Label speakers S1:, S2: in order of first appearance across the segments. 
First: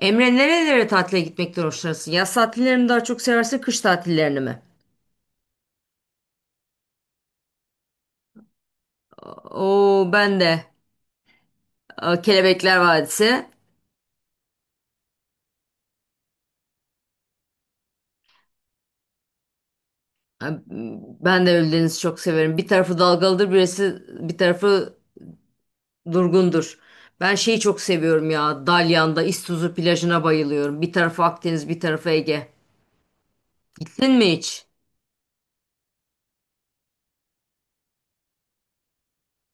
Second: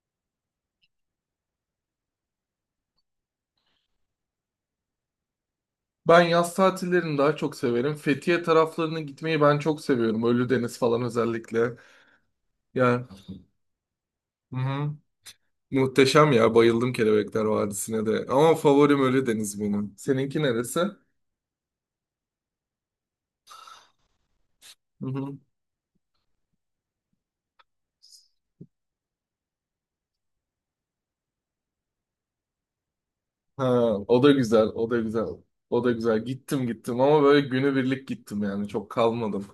S1: Emre nerelere tatile gitmekten hoşlanırsın? Yaz tatillerini mi daha çok seversin, kış tatillerini mi?
S2: Ben yaz tatillerini daha çok severim. Fethiye taraflarına gitmeyi ben çok
S1: Oo
S2: seviyorum.
S1: ben de
S2: Ölüdeniz falan özellikle.
S1: Kelebekler
S2: Yani
S1: Vadisi.
S2: hı hı. Muhteşem ya. Bayıldım Kelebekler Vadisi'ne de. Ama favorim Ölüdeniz benim. Seninki
S1: E,
S2: neresi? Hı
S1: Ben de Ölüdeniz'i çok severim. Bir tarafı dalgalıdır, birisi bir tarafı
S2: hı.
S1: durgundur. Ben şeyi çok seviyorum ya. Dalyan'da İztuzu plajına bayılıyorum. Bir tarafı Akdeniz, bir tarafı Ege.
S2: Ha,
S1: Gittin
S2: o
S1: mi
S2: da
S1: hiç?
S2: güzel, o da güzel. O da güzel. Gittim ama böyle günübirlik gittim yani. Çok kalmadım.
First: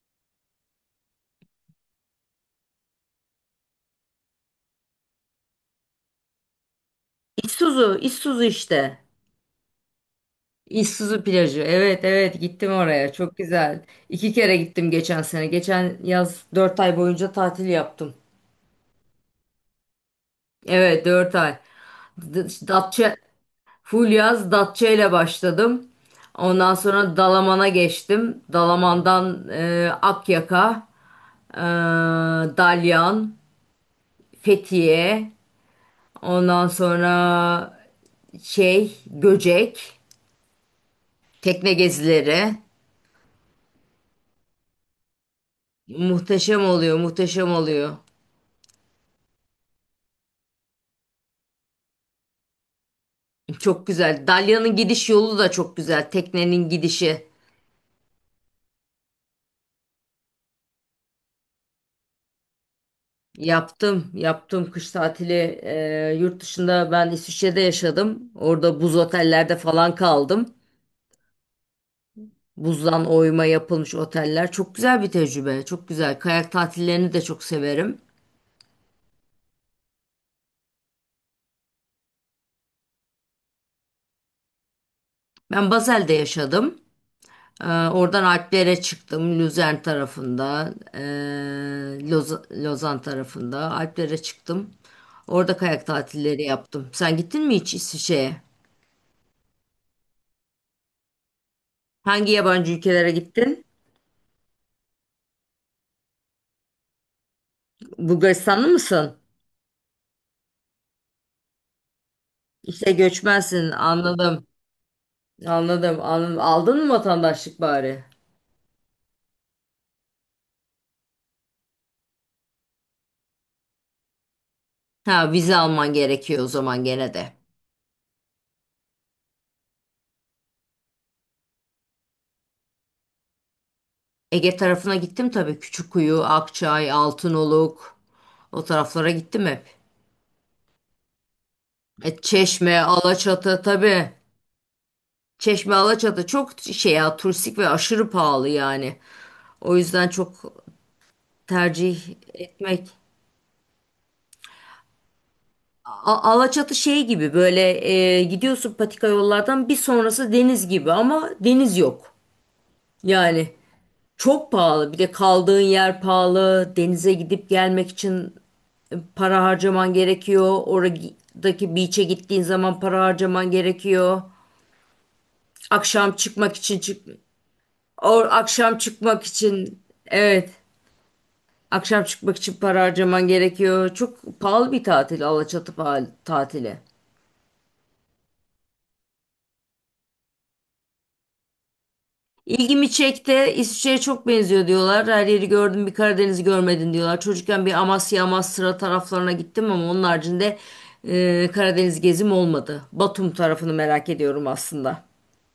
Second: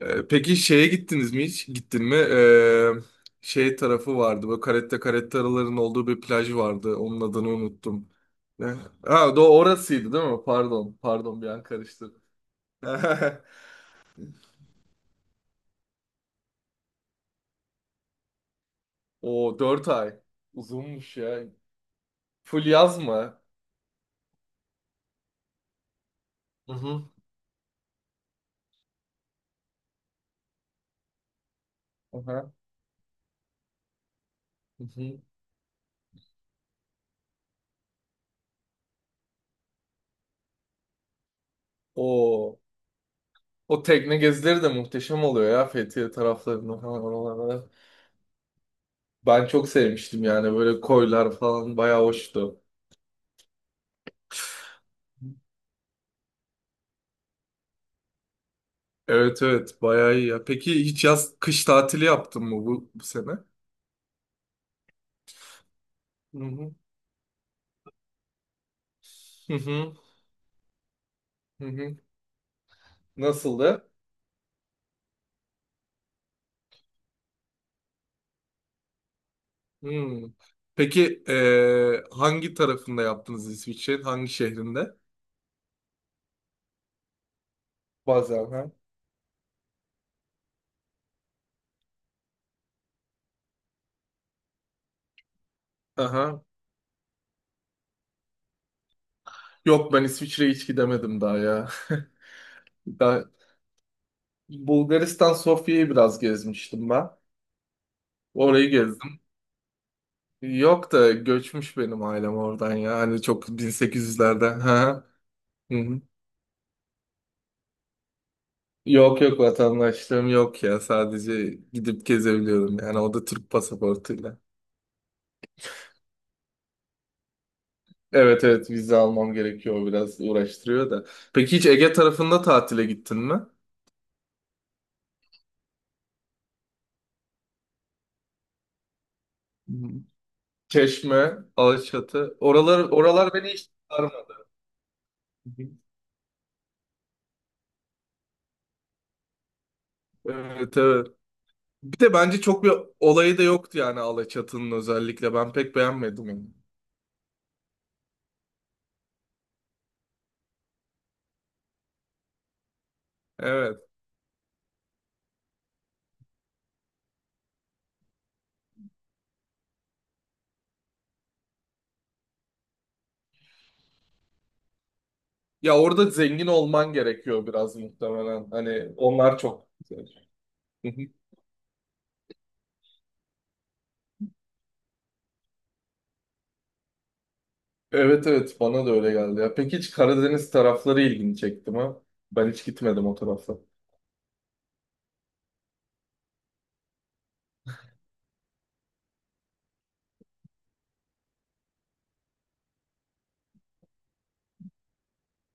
S2: Peki şeye gittiniz mi hiç? Gittin mi? Şey tarafı vardı. Böyle caretta carettaların olduğu bir plaj vardı. Onun adını
S1: İztuzu,
S2: unuttum.
S1: İztuzu
S2: Ne?
S1: işte.
S2: Ha, do orasıydı değil mi? Pardon.
S1: İztuzu
S2: Pardon bir
S1: plajı.
S2: an
S1: Evet
S2: karıştırdım.
S1: evet, gittim oraya. Çok güzel. İki kere gittim geçen sene. Geçen yaz dört ay boyunca tatil yaptım.
S2: O 4 ay.
S1: Evet,
S2: Uzunmuş
S1: dört
S2: ya.
S1: ay.
S2: Full
S1: İşte
S2: yaz
S1: Datça,
S2: mı?
S1: full yaz Datça ile başladım.
S2: Hı
S1: Ondan
S2: hı.
S1: sonra Dalaman'a geçtim. Dalaman'dan Akyaka, e,
S2: Aha.
S1: Dalyan,
S2: Hı hı.
S1: Fethiye, ondan sonra şey Göcek, tekne gezileri.
S2: O o tekne gezileri de muhteşem oluyor ya Fethiye
S1: Muhteşem
S2: taraflarında
S1: oluyor,
S2: falan
S1: muhteşem
S2: oralarda.
S1: oluyor.
S2: Ben çok sevmiştim yani böyle koylar falan bayağı hoştu.
S1: Çok güzel. Dalyan'ın gidiş yolu da çok güzel. Teknenin gidişi.
S2: Evet evet bayağı iyi ya. Peki hiç yaz kış tatili yaptın mı bu sene?
S1: Yaptım. Yaptım kış tatili.
S2: Hı
S1: Yurt
S2: hı.
S1: dışında ben İsviçre'de yaşadım. Orada buz
S2: Hı
S1: otellerde
S2: hı.
S1: falan kaldım.
S2: Hı hı.
S1: Buzdan oyma
S2: Nasıldı?
S1: yapılmış oteller. Çok güzel bir tecrübe. Çok güzel. Kayak tatillerini de çok severim.
S2: Hmm. Peki hangi tarafında yaptınız İsviçre'nin? Hangi şehrinde?
S1: Ben Basel'de yaşadım. Oradan
S2: Bazen ha.
S1: Alplere çıktım. Luzern tarafında. Lozan tarafında. Alplere çıktım. Orada kayak
S2: Aha.
S1: tatilleri yaptım. Sen gittin mi hiç İsviçre'ye?
S2: Yok ben İsviçre'ye hiç gidemedim daha ya.
S1: Hangi yabancı ülkelere
S2: Daha
S1: gittin?
S2: Bulgaristan Sofya'yı biraz gezmiştim ben.
S1: Bulgaristanlı
S2: Orayı
S1: mısın?
S2: gezdim. Yok da göçmüş benim ailem oradan
S1: İşte
S2: ya. Hani çok
S1: göçmensin. Anladım.
S2: 1800'lerden. Ha. Hı
S1: Anladım.
S2: hı.
S1: Anladım. Aldın mı vatandaşlık bari?
S2: Yok yok vatandaşlığım yok ya. Sadece gidip gezebiliyorum yani. O da Türk pasaportuyla.
S1: Ha, vize alman gerekiyor o zaman gene de.
S2: Evet evet vize almam gerekiyor. O biraz uğraştırıyor da. Peki hiç Ege tarafında tatile gittin mi? Hı
S1: Ege tarafına gittim tabii. Küçükkuyu, Akçay, Altınoluk. O taraflara gittim hep.
S2: hı. Çeşme, Alaçatı.
S1: Çeşme,
S2: Oralar beni
S1: Alaçatı
S2: hiç
S1: tabii.
S2: sarmadı.
S1: Çeşme, Alaçatı çok şey ya, turistik ve aşırı pahalı yani. O yüzden çok
S2: Evet evet. Bir de
S1: tercih
S2: bence çok bir
S1: etmek
S2: olayı da yoktu yani Alaçatı'nın özellikle. Ben pek beğenmedim onu.
S1: Alaçatı şey gibi, böyle gidiyorsun patika yollardan, bir sonrası deniz gibi ama deniz yok. Yani
S2: Evet.
S1: çok pahalı, bir de kaldığın yer pahalı, denize gidip gelmek için para harcaman gerekiyor. Oradaki beach'e gittiğin zaman para harcaman gerekiyor.
S2: Ya orada
S1: Akşam
S2: zengin
S1: çıkmak için
S2: olman
S1: çık
S2: gerekiyor biraz
S1: or
S2: muhtemelen.
S1: akşam
S2: Hani
S1: çıkmak
S2: onlar çok
S1: için
S2: güzel.
S1: evet akşam çıkmak için para harcaman gerekiyor. Çok pahalı bir tatil Alaçatı tatili.
S2: Evet evet bana da öyle geldi ya. Peki hiç Karadeniz tarafları ilgini çekti mi? Ben hiç
S1: İlgimi
S2: gitmedim o
S1: çekti.
S2: tarafa.
S1: İsviçre'ye çok benziyor diyorlar. Her yeri gördüm, bir Karadeniz'i görmedin diyorlar. Çocukken bir Amasya, Amasra taraflarına gittim ama onun haricinde Karadeniz gezim olmadı. Batum tarafını merak ediyorum aslında.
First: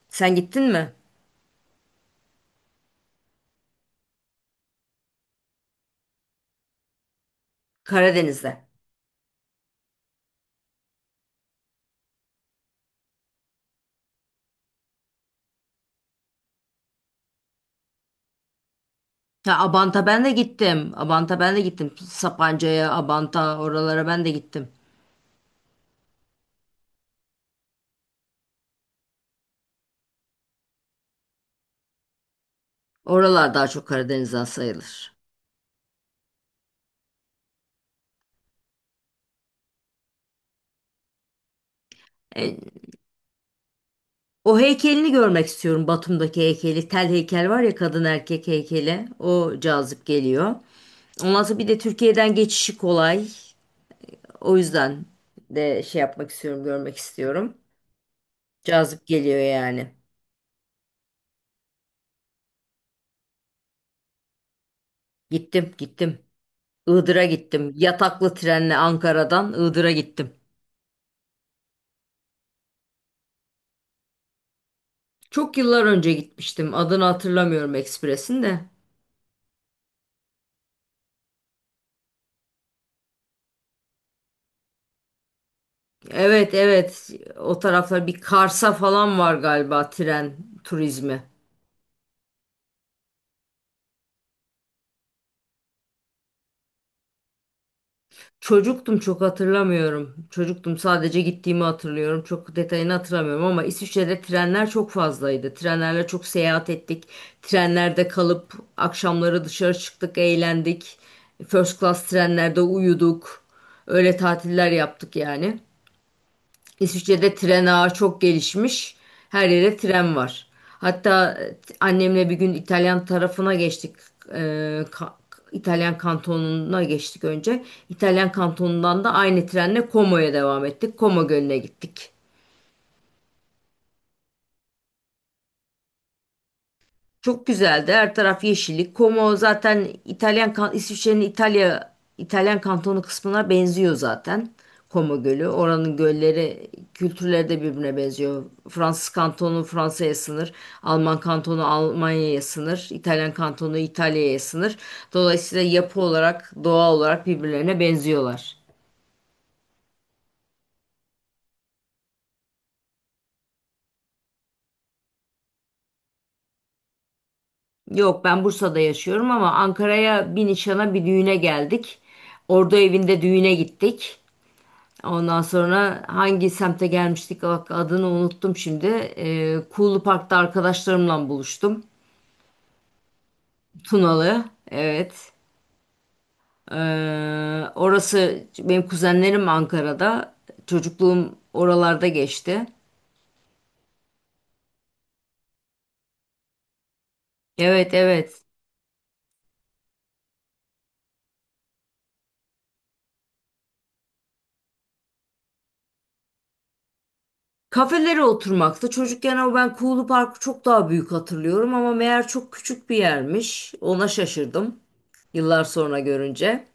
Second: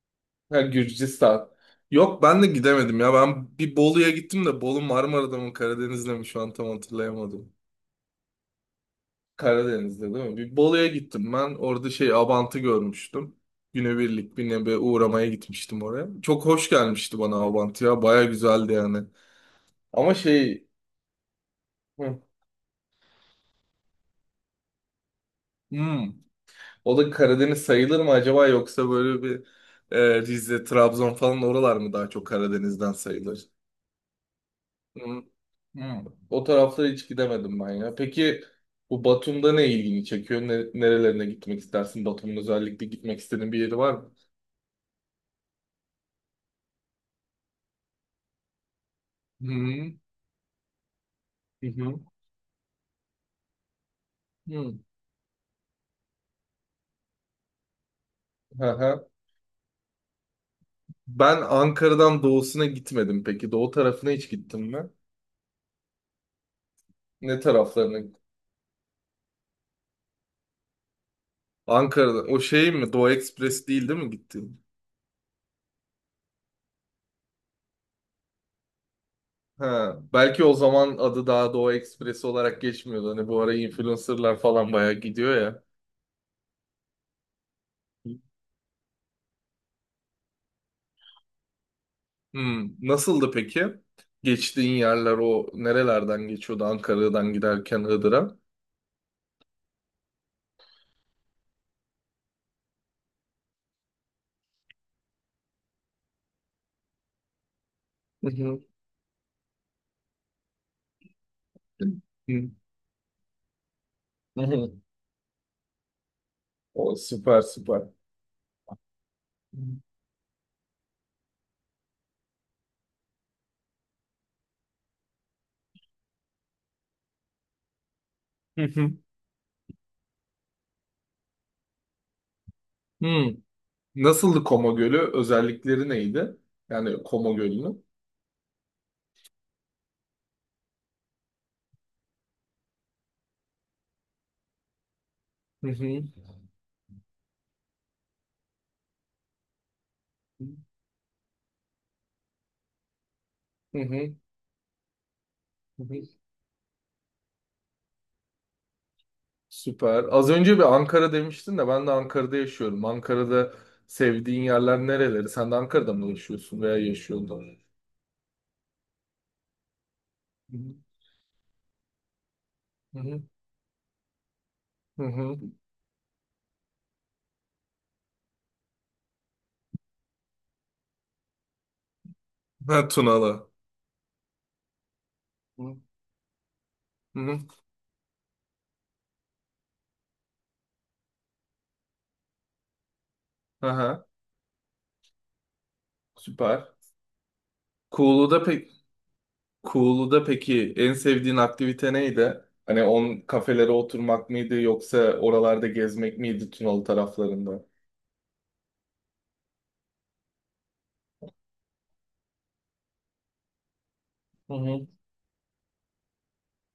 S1: Sen
S2: Ha
S1: gittin mi?
S2: Gürcistan. Yok ben de gidemedim ya. Ben bir Bolu'ya gittim de Bolu Marmara'da mı Karadeniz'de mi şu an tam hatırlayamadım.
S1: Karadeniz'de.
S2: Karadeniz'de değil mi? Bir Bolu'ya gittim ben. Orada şey Abant'ı görmüştüm. Günübirlik bir nebe uğramaya gitmiştim oraya. Çok hoş gelmişti bana Abant ya. Baya güzeldi yani.
S1: Ya Abant'a
S2: Ama
S1: ben de
S2: şey...
S1: gittim. Abant'a ben de gittim.
S2: Hı.
S1: Sapanca'ya, Abant'a oralara ben de gittim.
S2: Hmm. O da Karadeniz sayılır mı acaba yoksa böyle bir Rize, Trabzon falan oralar mı daha çok Karadeniz'den sayılır?
S1: Oralar daha çok Karadeniz'den sayılır.
S2: Hı, hı. O taraflara hiç gidemedim ben ya. Peki bu Batum'da ne ilgini çekiyor? Ne, nerelerine gitmek istersin? Batum'un
S1: E,
S2: özellikle gitmek istediğin bir yeri var mı?
S1: O heykelini görmek istiyorum. Batum'daki heykeli. Tel heykel var ya, kadın erkek heykeli. O cazip geliyor. Ondan sonra
S2: Hı
S1: bir de
S2: hı.
S1: Türkiye'den geçişi kolay.
S2: hı.
S1: O
S2: Hı.
S1: yüzden de şey yapmak istiyorum, görmek istiyorum.
S2: Hı
S1: Cazip
S2: hı.
S1: geliyor yani.
S2: Ben Ankara'dan doğusuna gitmedim peki. Doğu tarafına hiç gittin mi?
S1: Gittim, gittim. Iğdır'a
S2: Ne
S1: gittim.
S2: taraflarına?
S1: Yataklı trenle Ankara'dan Iğdır'a gittim.
S2: Ankara'dan. O şey mi? Doğu Ekspresi değil mi gittin?
S1: Çok yıllar önce gitmiştim. Adını hatırlamıyorum ekspresin de.
S2: Ha, belki o zaman adı daha Doğu Ekspresi olarak geçmiyordu. Hani bu ara influencerlar falan bayağı gidiyor ya.
S1: Evet, evet. O taraflar bir Kars'a falan var galiba tren turizmi.
S2: Hmm, nasıldı peki? Geçtiğin yerler o nerelerden geçiyordu? Ankara'dan giderken Iğdır'a.
S1: Çocuktum, çok hatırlamıyorum. Çocuktum, sadece gittiğimi hatırlıyorum. Çok detayını hatırlamıyorum ama İsviçre'de trenler çok fazlaydı. Trenlerle çok seyahat ettik. Trenlerde
S2: Hı
S1: kalıp
S2: hı.
S1: akşamları dışarı çıktık, eğlendik. First class trenlerde uyuduk. Öyle
S2: Hı
S1: tatiller
S2: hı.
S1: yaptık yani.
S2: O
S1: İsviçre'de
S2: süper
S1: tren
S2: süper.
S1: ağı çok gelişmiş. Her yere tren var. Hatta annemle bir gün İtalyan tarafına geçtik. E, ka- İtalyan kantonuna geçtik önce. İtalyan
S2: Hı hı.
S1: kantonundan da aynı trenle Como'ya devam ettik. Como Gölü'ne gittik.
S2: Hmm. Nasıldı Koma Gölü? Özellikleri neydi? Yani Koma
S1: Çok
S2: Gölü'nün.
S1: güzeldi. Her taraf yeşillik. Como zaten İtalyan İsviçre'nin İtalya İtalyan kantonu kısmına benziyor zaten. Como Gölü.
S2: Hı
S1: Oranın
S2: hı.
S1: gölleri, kültürleri de birbirine benziyor. Fransız kantonu Fransa'ya sınır, Alman kantonu Almanya'ya sınır, İtalyan kantonu
S2: Hı hı.
S1: İtalya'ya sınır. Dolayısıyla
S2: Hı hı.
S1: yapı olarak, doğa olarak birbirlerine benziyorlar.
S2: Süper. Az önce bir Ankara demiştin de ben de Ankara'da yaşıyorum. Ankara'da sevdiğin yerler nereleri? Sen de Ankara'da mı yaşıyorsun veya yaşıyordun?
S1: Yok, ben Bursa'da yaşıyorum ama Ankara'ya bir
S2: Hı
S1: nişana, bir düğüne geldik. Ordu evinde
S2: hı.
S1: düğüne gittik.
S2: Hı hı.
S1: Ondan sonra hangi semte gelmiştik, bak adını unuttum şimdi. Kuğulu Park'ta arkadaşlarımla buluştum.
S2: Ha, Tunalı.
S1: Tunalı. Evet.
S2: Hı hı.
S1: Orası benim, kuzenlerim Ankara'da. Çocukluğum oralarda geçti.
S2: Aha, süper.
S1: Evet, evet.
S2: Kuğulu'da pek Kuğulu'da peki en sevdiğin aktivite neydi? Hani on kafelere oturmak mıydı yoksa oralarda gezmek miydi Tunalı taraflarında?
S1: Kafelere oturmakta. Çocukken o ben Kuğulu Park'ı çok daha büyük hatırlıyorum ama meğer çok küçük bir yermiş. Ona
S2: Hı
S1: şaşırdım
S2: hı.
S1: yıllar sonra görünce.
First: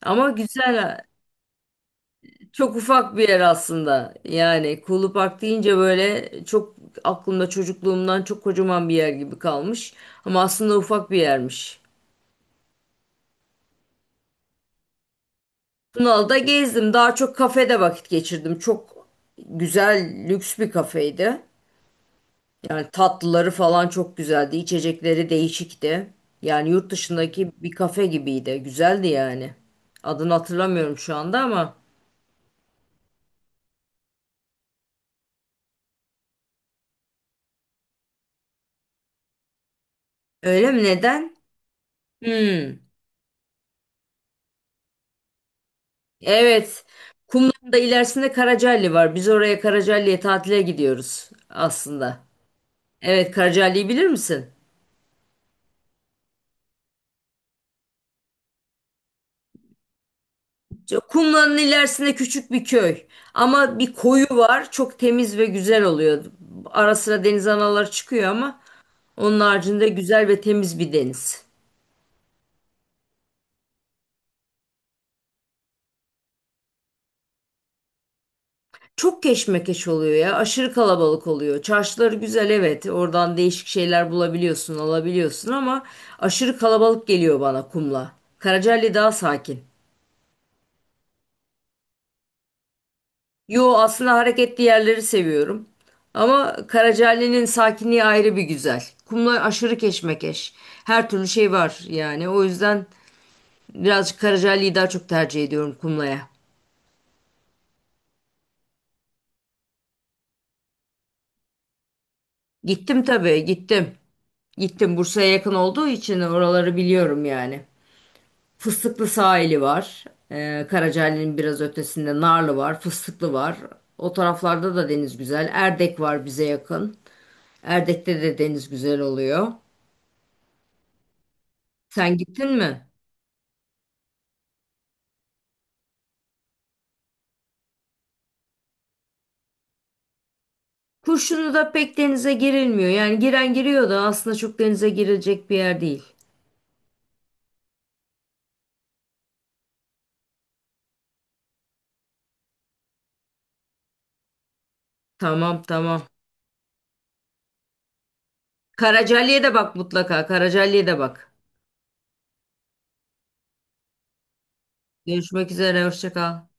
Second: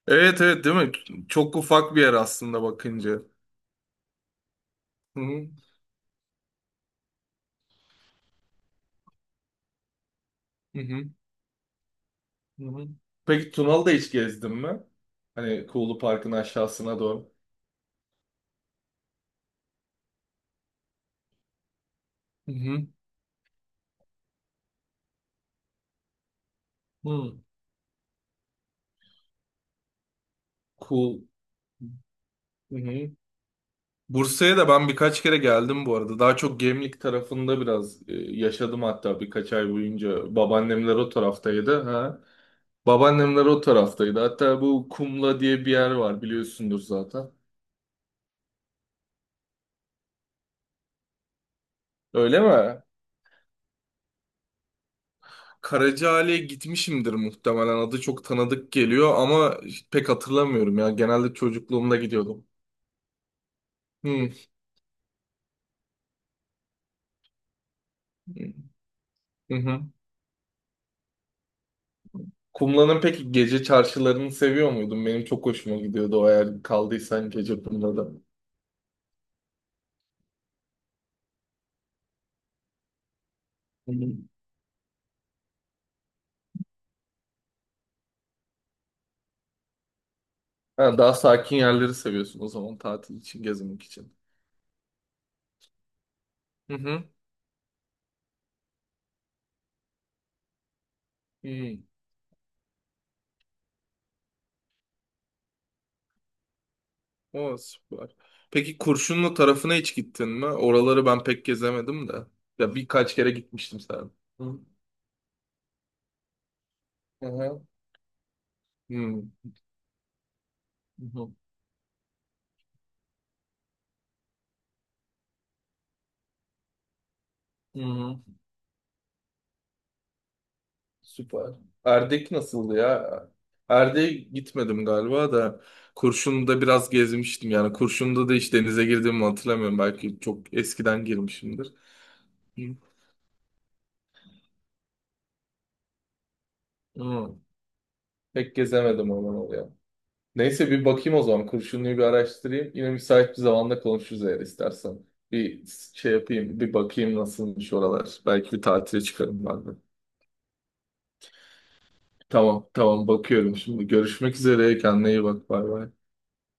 S1: Ama
S2: Evet evet değil mi?
S1: güzel.
S2: Çok ufak bir yer aslında
S1: Çok ufak
S2: bakınca.
S1: bir yer aslında. Yani Kuğulu
S2: Hı
S1: Park
S2: hı.
S1: deyince böyle çok aklımda çocukluğumdan çok kocaman bir yer gibi kalmış. Ama aslında
S2: Hı hı.
S1: ufak bir yermiş.
S2: Hı hı. Peki Tunalı'da hiç gezdin mi? Hani Kuğulu Park'ın
S1: Tunalı'da gezdim.
S2: aşağısına
S1: Daha
S2: doğru.
S1: çok kafede vakit geçirdim. Çok güzel, lüks bir kafeydi.
S2: Hı hı.
S1: Yani tatlıları falan çok güzeldi. İçecekleri değişikti. Yani yurt
S2: Hı.
S1: dışındaki bir kafe gibiydi. Güzeldi yani. Adını hatırlamıyorum şu
S2: Kuğu...
S1: anda ama.
S2: Hı hı. Bursa'ya da ben birkaç kere geldim bu arada. Daha çok Gemlik tarafında biraz yaşadım hatta birkaç ay boyunca.
S1: Öyle mi?
S2: Babaannemler o
S1: Neden?
S2: taraftaydı. Ha.
S1: Hmm.
S2: Babaannemler o taraftaydı. Hatta bu Kumla diye bir yer var biliyorsundur
S1: Evet.
S2: zaten.
S1: Kumla'nın da ilerisinde Karacaali var. Biz oraya, Karacaali'ye tatile gidiyoruz aslında.
S2: Öyle mi?
S1: Evet, Karacaali'yi bilir misin?
S2: Karacaali'ye gitmişimdir muhtemelen. Adı çok tanıdık geliyor ama pek hatırlamıyorum ya. Genelde
S1: Kumla'nın
S2: çocukluğumda
S1: ilerisinde
S2: gidiyordum.
S1: küçük bir köy. Ama bir koyu var. Çok temiz ve güzel oluyor. Ara sıra deniz anaları çıkıyor
S2: Hı.
S1: ama onun
S2: Hı hı.
S1: haricinde güzel ve temiz bir deniz.
S2: Kumla'nın peki gece çarşılarını seviyor muydun? Benim çok hoşuma gidiyordu o eğer kaldıysan gece Kumla'da.
S1: Çok keşmekeş oluyor ya. Aşırı kalabalık oluyor. Çarşıları güzel, evet. Oradan değişik
S2: Hı hı.
S1: şeyler bulabiliyorsun, alabiliyorsun ama aşırı kalabalık geliyor bana Kumla. Karacaali daha sakin.
S2: Ha, daha sakin yerleri seviyorsun o zaman tatil için,
S1: Yo,
S2: gezmek
S1: aslında
S2: için.
S1: hareketli yerleri seviyorum. Ama
S2: Hı hı.
S1: Karacaali'nin sakinliği ayrı bir güzel. Kumlar aşırı keşmekeş. Her türlü şey
S2: Hı.
S1: var yani. O yüzden birazcık Karacaali'yi daha çok tercih ediyorum Kumla'ya.
S2: O süper. Peki Kurşunlu tarafına hiç gittin mi? Oraları ben pek gezemedim de. Ya
S1: Gittim
S2: birkaç kere
S1: tabii,
S2: gitmiştim
S1: gittim.
S2: sen. Hı hı.
S1: Gittim, Bursa'ya yakın olduğu için oraları biliyorum
S2: Hı
S1: yani.
S2: hı.
S1: Fıstıklı
S2: Hı
S1: sahili var.
S2: hı.
S1: Karacaali'nin biraz ötesinde Narlı var. Fıstıklı var. O taraflarda da deniz güzel. Erdek var bize yakın.
S2: Hı hı.
S1: Erdek'te de deniz güzel oluyor.
S2: Süper.
S1: Sen
S2: Erdek
S1: gittin
S2: nasıldı
S1: mi?
S2: ya? Erdek'e gitmedim galiba da Kurşun'da biraz gezmiştim yani. Kurşun'da da hiç denize girdiğimi hatırlamıyorum. Belki çok eskiden
S1: Kurşunu da
S2: girmişimdir.
S1: pek denize
S2: Hı.
S1: girilmiyor. Yani giren giriyor da aslında çok denize girilecek bir yer değil.
S2: Hı. Pek gezemedim aman oluyor. Neyse bir bakayım o zaman. Kurşunlu'yu bir araştırayım. Yine müsait bir zamanda konuşuruz eğer istersen.
S1: Tamam,
S2: Bir
S1: tamam.
S2: şey yapayım, bir bakayım nasılmış oralar. Belki bir tatile
S1: Karacaali'ye
S2: çıkarım
S1: de
S2: ben de.
S1: bak mutlaka. Karacaali'ye de bak.
S2: Tamam, tamam bakıyorum şimdi. Görüşmek üzere. Kendine iyi bak.
S1: Görüşmek
S2: Bay
S1: üzere.
S2: bay.
S1: Hoşça kal.